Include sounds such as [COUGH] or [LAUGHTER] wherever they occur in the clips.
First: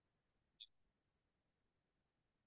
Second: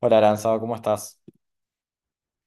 Hola, Aranzado, ¿cómo estás?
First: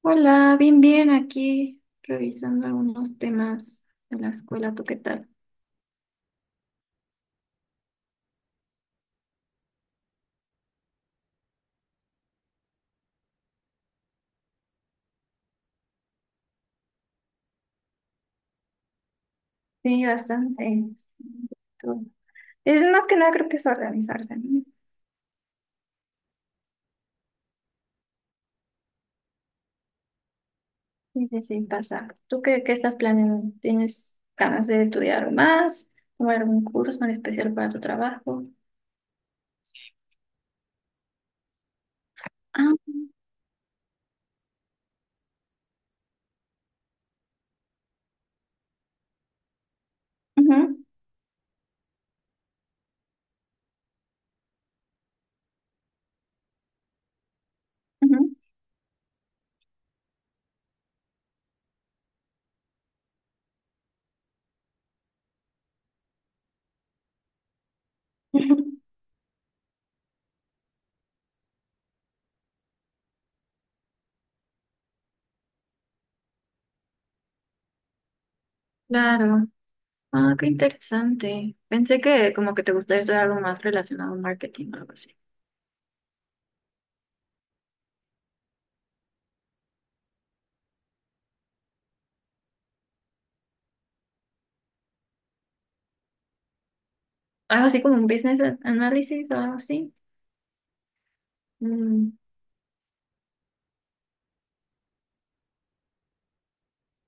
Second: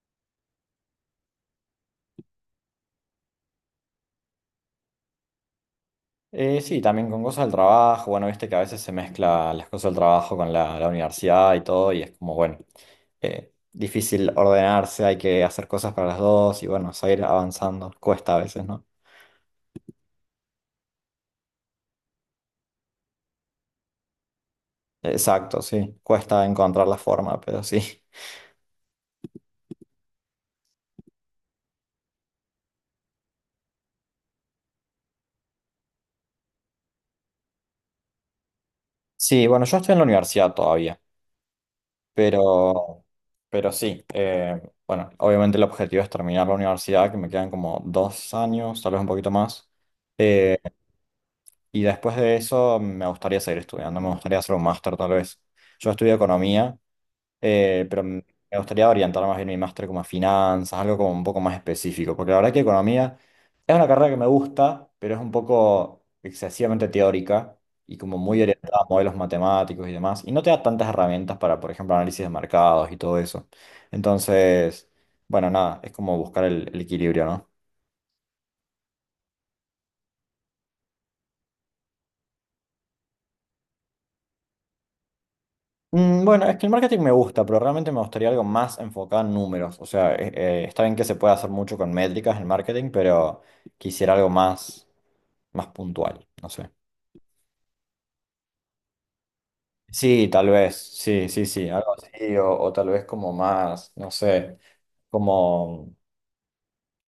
Hola, bien, bien, aquí revisando algunos temas de la escuela, ¿tú qué tal? Sí, también con cosas del trabajo. Bueno, viste que a veces se mezcla las cosas del trabajo con la universidad y todo, y es como, bueno, difícil ordenarse, hay que hacer cosas para las dos y bueno, seguir avanzando. Cuesta a veces, ¿no? Sí, bastante. Tú- Es más que nada creo que es organizarse, ¿no? Exacto, sí, cuesta encontrar la forma, pero sí. Sí, sí, sí, pasa. ¿Tú qué estás planeando? ¿Tienes ganas de estudiar algo más? ¿Tomar algún curso en especial para tu trabajo? Sí, bueno, yo estoy en la universidad todavía, Ah, pero, pero sí, bueno, obviamente el objetivo es terminar la universidad, que me quedan como dos años, tal vez un poquito más. ujú, Eh, Y después de eso me gustaría seguir estudiando, me gustaría hacer un máster tal vez. Yo estudio economía, pero ujú. me gustaría orientar más bien mi máster como a finanzas, algo como un poco más específico, porque la verdad que economía es una carrera que me gusta, pero es un poco excesivamente teórica y como muy orientada a [LAUGHS] modelos matemáticos y demás, y no te da tantas herramientas para, por ejemplo, análisis de mercados y todo eso. Entonces, bueno, nada, es como buscar el equilibrio, ¿no? Claro. Ah, qué interesante. Pensé que como que te gustaría estudiar algo más relacionado a marketing o algo así. Mm, bueno, es que el marketing me gusta, pero realmente me gustaría algo más enfocado en números. O sea, está bien que se puede hacer mucho con métricas en marketing, pero quisiera algo más, más puntual, no sé. Algo así como un business analysis o algo así. Sí, tal vez, sí, sí, sí, algo Mm. así, o tal vez como más, no sé, como,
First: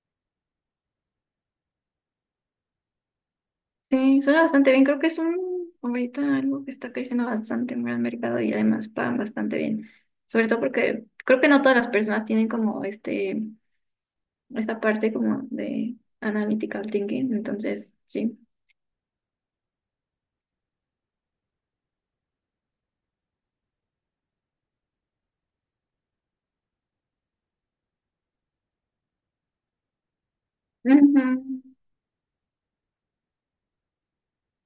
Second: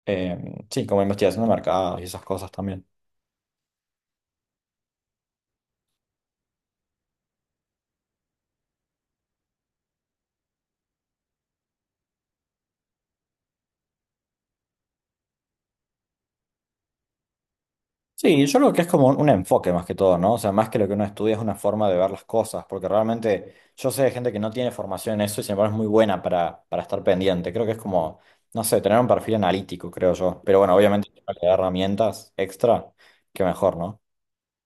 sí, como investigación de mercados y esas cosas también. Sí, suena bastante bien. Creo que es un ahorita algo que está creciendo bastante en el mercado y además pagan bastante bien. Sobre todo porque creo que no todas las personas tienen como esta parte como de analytical thinking. Entonces, sí. Sí, yo creo que es como un enfoque más que todo, ¿no? O sea, más que lo que uno estudia es una forma de ver las cosas, porque realmente yo sé de gente que no tiene formación en eso y sin embargo es muy buena para estar pendiente. Creo que es como, no sé, tener un perfil analítico, creo yo. Pero bueno, [LAUGHS] obviamente si uno le da Ujú, herramientas extra, que mejor, ¿no?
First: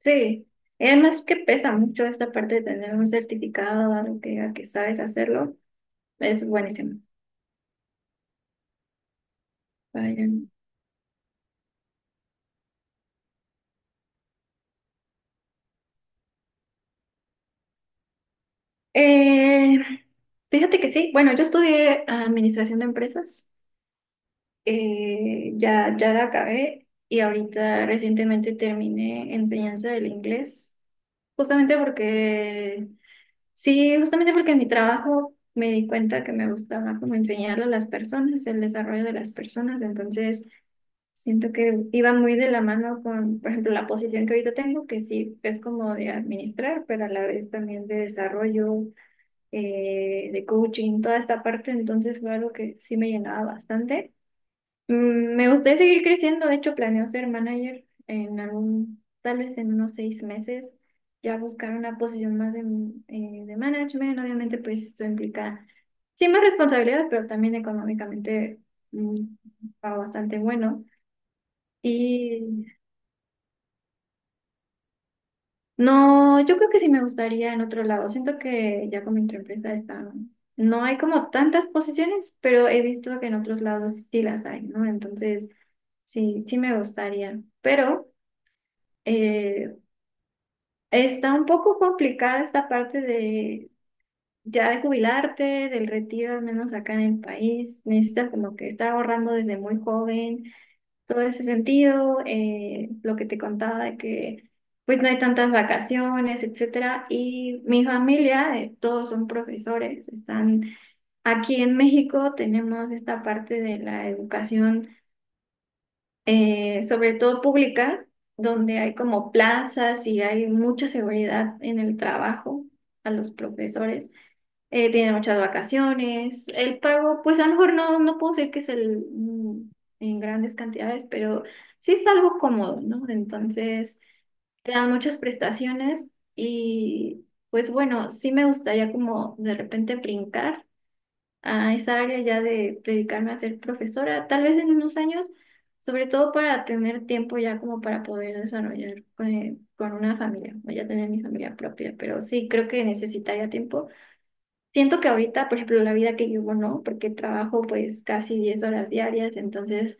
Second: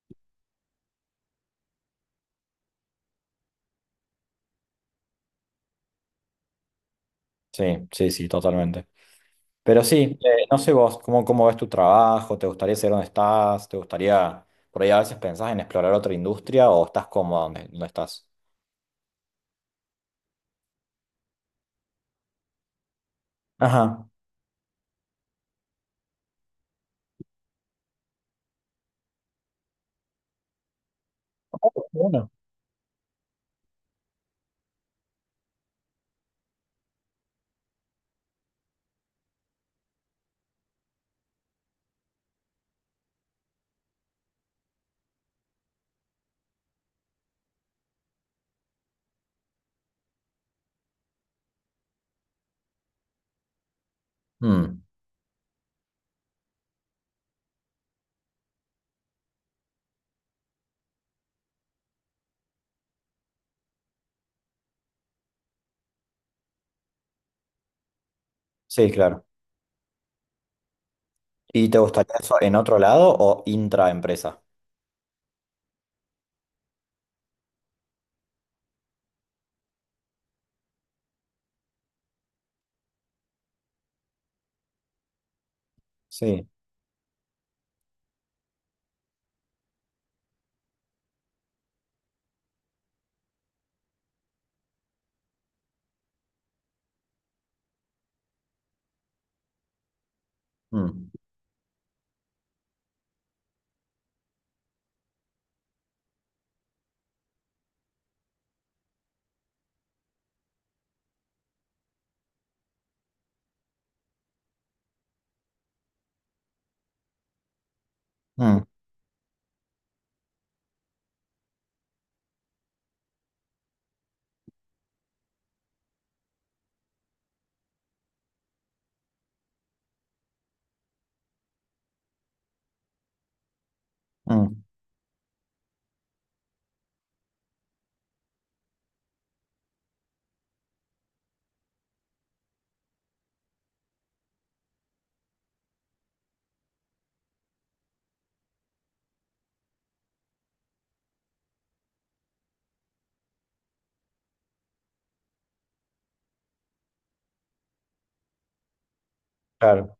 sí. Y además que pesa mucho esta parte de tener un certificado, algo que diga que sabes hacerlo. Es buenísimo. Sí, sí, sí, totalmente. Pero sí, Vayan. no sé vos, ¿cómo, cómo ves tu trabajo? ¿Te gustaría saber dónde estás? ¿Te gustaría, por ahí a veces pensás en explorar otra industria o estás cómodo donde, donde estás? Eh, Fíjate que sí. Bueno, yo estudié administración de empresas. Ajá. Ya la acabé y ahorita recientemente terminé enseñanza del inglés, Oh, justamente qué bueno. porque, sí, justamente porque en mi trabajo me di cuenta que me gustaba como enseñarle a las personas, el desarrollo de las personas, entonces siento que iba muy de la mano con, por ejemplo, la posición que ahorita tengo, que sí es como de administrar, pero a la vez también de desarrollo, de coaching, toda esta parte, entonces fue algo que sí me llenaba bastante. Mm, Mm, me gustaría seguir creciendo, de hecho planeo ser manager en algún, tal vez en unos 6 meses, ya buscar una posición más de management, obviamente pues esto implica sí más responsabilidades, pero también económicamente sí, mm, claro. va bastante bueno. ¿Y te gustaría eso en Y otro lado o intraempresa? no, yo creo que sí me gustaría en otro lado, siento que ya con mi empresa está, no hay como tantas posiciones, pero he visto que en otros lados sí las hay, ¿no? Entonces sí, Sí. sí me gustaría, pero... Eh, está un poco complicada esta parte de ya de jubilarte, del retiro, al menos acá en el país. Necesitas como que estar ahorrando desde muy joven, Mm, todo ese sentido, lo que te contaba de que pues no hay tantas vacaciones, etcétera. Y mi familia, todos son profesores, están aquí en México, tenemos esta parte de la educación sobre todo pública, mm, donde hay como plazas y hay mucha seguridad en el trabajo a los profesores. Tienen muchas vacaciones. El pago, pues a lo mejor no, no puedo decir que es el, mm, en grandes cantidades, pero sí es algo cómodo, ¿no? Entonces, mm, te dan muchas prestaciones y pues bueno, sí me gustaría como de repente brincar a esa área ya de dedicarme a ser profesora, tal vez en unos años, sobre todo para tener tiempo ya como para poder desarrollar con una familia, o ya tener mi familia propia, pero sí creo que necesitaría tiempo. Siento que ahorita, por ejemplo, la vida que llevo, no, porque trabajo pues casi 10 horas diarias, claro. entonces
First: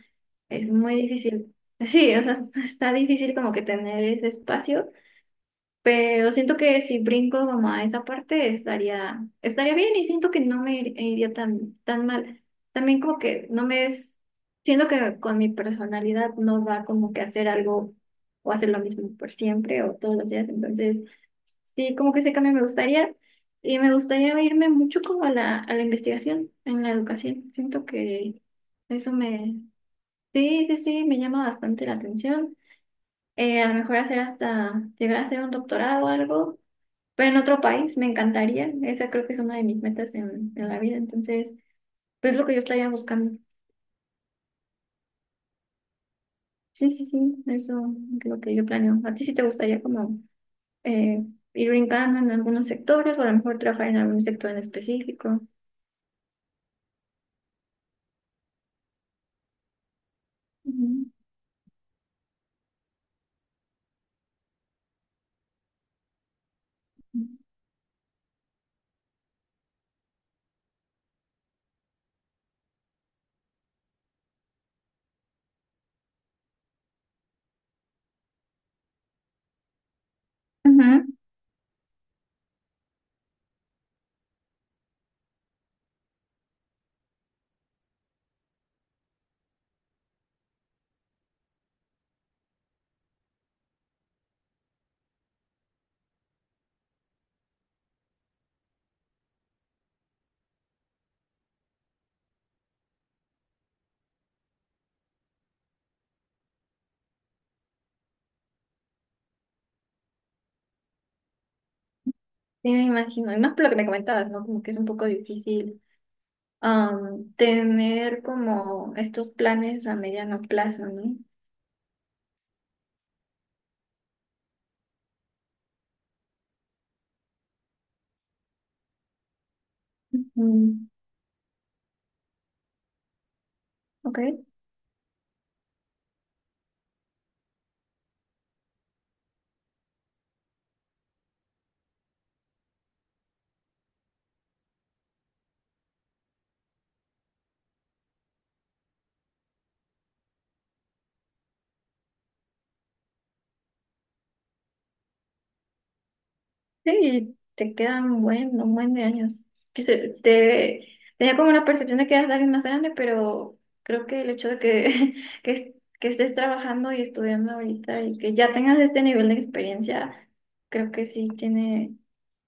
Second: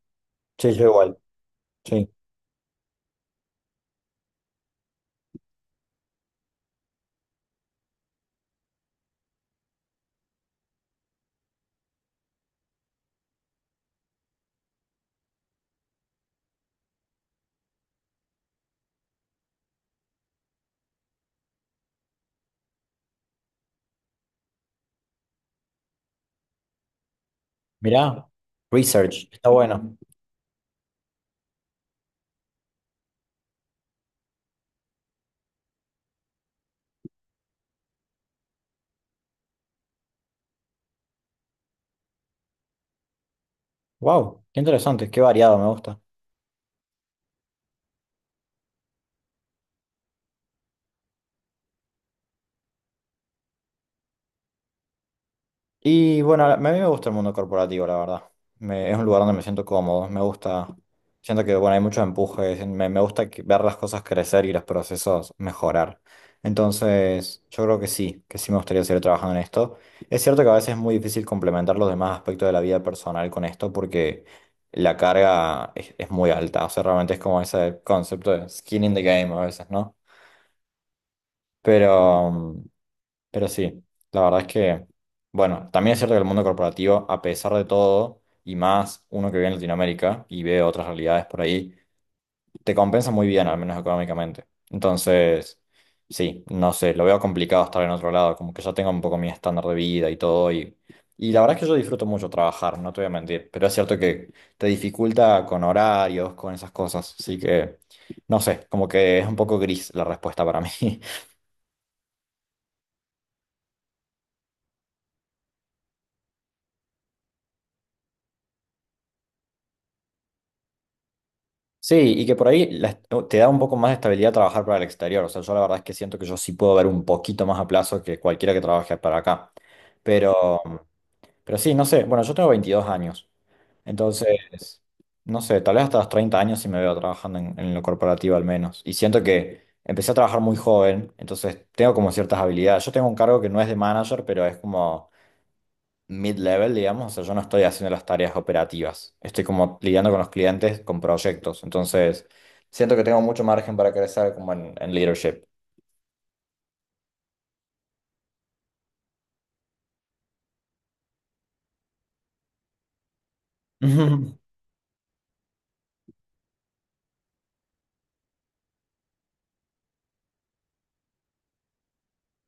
es Sí, yo muy igual. difícil. Sí. Sí, o sea, [LAUGHS] está difícil como que tener ese espacio pero siento que si brinco como a esa parte estaría bien y siento que no iría tan, tan mal. También como que no me es, siento que con mi personalidad no va como que hacer algo o hacer lo mismo por siempre o todos los días. Entonces, sí, como que ese cambio me gustaría y me gustaría irme mucho como a a la investigación en la educación. Siento Mirá, que eso research. Está me, bueno. sí, sí, sí, me llama bastante la atención. A lo mejor hacer hasta llegar a hacer un doctorado o algo pero en otro país me encantaría. Esa creo que es una de mis metas en la vida. Entonces, pues es lo que yo estaría buscando. Wow, qué interesante, qué variado, me gusta. Sí, sí, sí, eso es lo que yo planeo. ¿A ti sí te gustaría como eh, ir brincando en algunos sectores o a lo mejor trabajar en algún sector en específico? Y bueno, a mí me gusta el mundo corporativo, la verdad. Me- es un lugar donde me siento cómodo, me gusta, Ujú. siento que bueno, hay mucho empuje, me gusta que- ver las cosas crecer y los procesos mejorar. Entonces, yo creo que sí me gustaría seguir trabajando en esto. Es cierto que a veces es muy difícil complementar los demás aspectos de la vida personal con esto porque la carga es muy alta, o sea, realmente es como ese concepto de skin in the game a veces, ¿no? Ujú. Pero, pero sí, la verdad es que, bueno, también es cierto que el mundo corporativo, a pesar de todo, y más uno que vive en Latinoamérica y ve otras realidades por ahí, te compensa muy bien, al menos económicamente. Entonces, sí, no sé, lo veo complicado estar en otro lado, como que ya tengo un poco mi estándar de vida y todo, y la verdad es que yo disfruto mucho trabajar, no te voy a mentir, pero es cierto que te dificulta con horarios, con esas cosas, así que, no sé, como que es un poco gris la respuesta para mí. Sí, me imagino. Y más por lo que me comentabas, ¿no? Como que es un poco difícil tener como estos planes a mediano plazo, ¿no? Sí, y que por ahí la est- oh, te da un poco más de estabilidad trabajar para el exterior. O sea, yo la verdad es que siento que yo sí puedo ver un poquito más a plazo que cualquiera que trabaje para acá. Pero, Mm, pero sí. No sé. Bueno, yo tengo 22 años. ok. Entonces, no sé, tal vez hasta los 30 años sí me veo trabajando en lo corporativo al menos. Y siento que empecé a trabajar muy joven, entonces tengo como ciertas habilidades. Yo tengo un cargo que no es de manager, pero es como mid-level, digamos, o sea, yo no estoy haciendo las tareas operativas, estoy como lidiando con los clientes, con proyectos, entonces siento que tengo mucho margen para crecer como en leadership. Sí, te quedan un buen de años. Te tenía como la percepción de que eras alguien más grande, pero creo que el hecho [LAUGHS] de [LAUGHS] que, es- que estés trabajando y estudiando ahorita y que ya tengas este nivel de experiencia, creo que sí tiene,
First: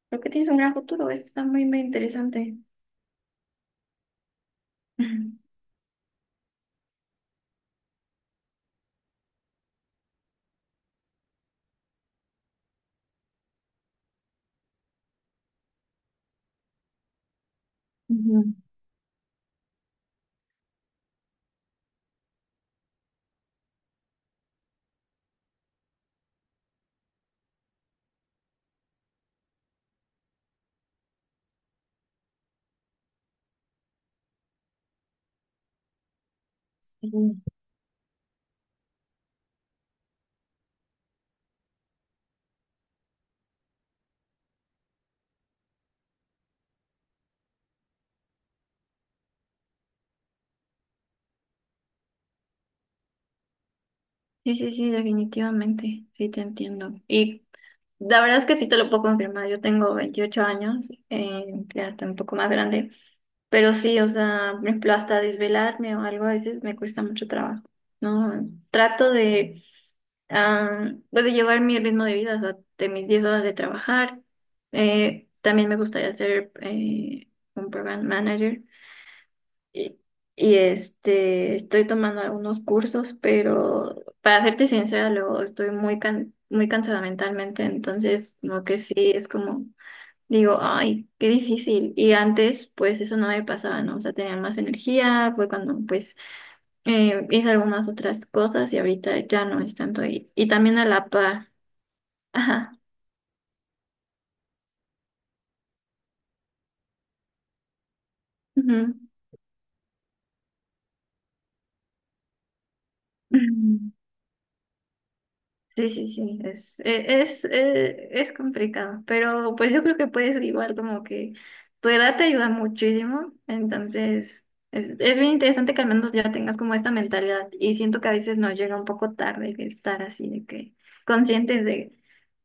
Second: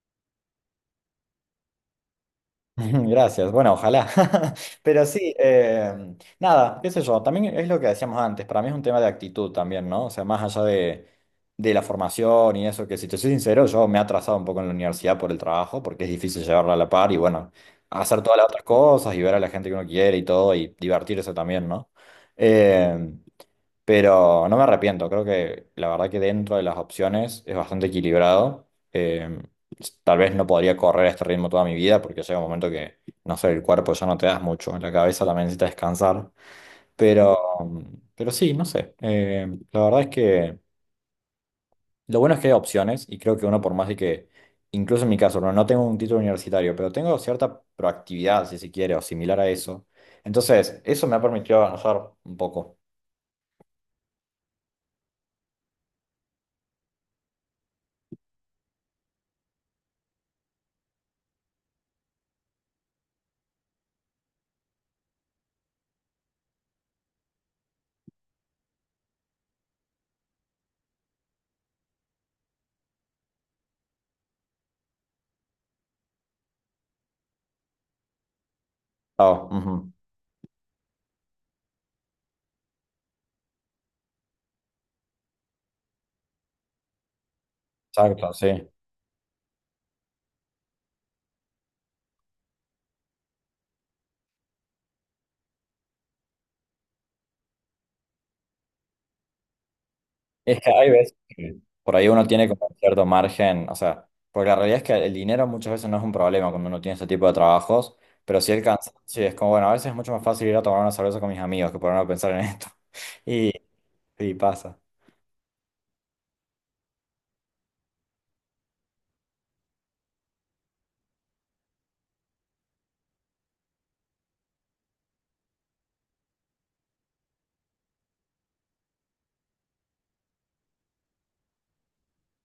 creo que tienes un gran futuro. Esto está muy, muy interesante. [LAUGHS] Gracias, bueno, ojalá. [LAUGHS] Pero sí, [LAUGHS] eh, nada, qué sé yo, también es lo que decíamos antes, para mí es un tema de actitud también, ¿no? O sea, más allá de la formación y eso, que si te soy sincero, yo me he atrasado un poco en la universidad por el trabajo, porque es difícil llevarla a la par y bueno, hacer todas Ujú, las otras cosas y ver a la gente que uno quiere y todo y divertirse también, ¿no? Em, pero no me arrepiento, creo que la verdad que dentro de las opciones es bastante equilibrado. Tal vez no podría correr a este ritmo toda mi vida porque llega un momento que, no sé, el cuerpo ya no te das mucho, la cabeza también necesita descansar. Pero, sí. pero sí. No sé. La verdad es que lo bueno es que hay opciones y creo que uno, por más de que, incluso en mi caso, no, no tengo un título universitario, pero tengo cierta proactividad, si se quiere, o similar a eso. Entonces, eso me ha permitido avanzar un poco. Sí, sí, sí, definitivamente, sí te entiendo. Y la verdad es que sí te lo puedo confirmar. Yo tengo 28 años, ya estoy un poco más grande, pero sí, o sea, por ejemplo, hasta desvelarme o algo a veces me cuesta mucho trabajo, ¿no? Ah, pues, de llevar mi ritmo de vida, o sea, de mis 10 horas de trabajar. También me gustaría ser un program manager, Ah, ujú. y, este, estoy tomando algunos cursos, pero para serte sincera, luego estoy muy cansada mentalmente, Exacto, entonces lo sí. que sí es como, digo, ay, qué difícil. Y antes, pues eso no me pasaba, ¿no? O sea, tenía más energía, fue cuando pues hice algunas otras cosas y ahorita ya no es tanto. Y Es que también a hay la veces par. que por ahí uno tiene como Ajá. cierto margen, o sea, porque la realidad es que el dinero muchas veces no es un problema cuando uno tiene ese tipo de trabajos, pero sí el Ujú. cansancio es como, bueno, a veces es mucho más fácil ir a tomar una cerveza con mis amigos que ponerme a pensar en esto. [LAUGHS] Y, [LAUGHS] y pasa. Sí, sí, sí, es complicado, pero pues yo creo que puedes igual como que tu edad te ayuda muchísimo, entonces es bien interesante que al menos ya tengas como esta mentalidad y siento que a veces nos llega un poco tarde que estar así de que conscientes de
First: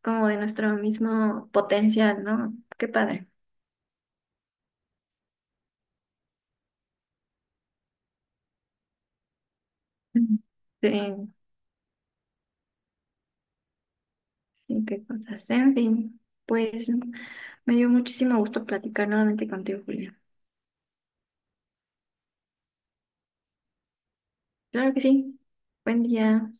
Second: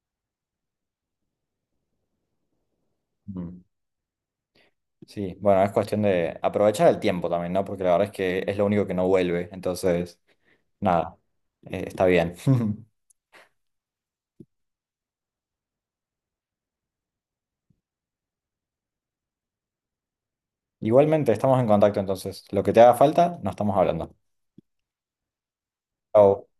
como de nuestro mismo potencial, ¿no? Qué padre. Mm. Sí, bueno, es cuestión de aprovechar el tiempo también, ¿no? Porque la verdad es que es lo único que no vuelve, entonces, Mm. nada, Sí, está bien. [LAUGHS] sí, qué cosas. En fin, pues me dio muchísimo gusto platicar nuevamente contigo, Julia. Igualmente, estamos en contacto, entonces, lo que te haga falta, nos estamos hablando. Claro que sí. Buen Chau. día.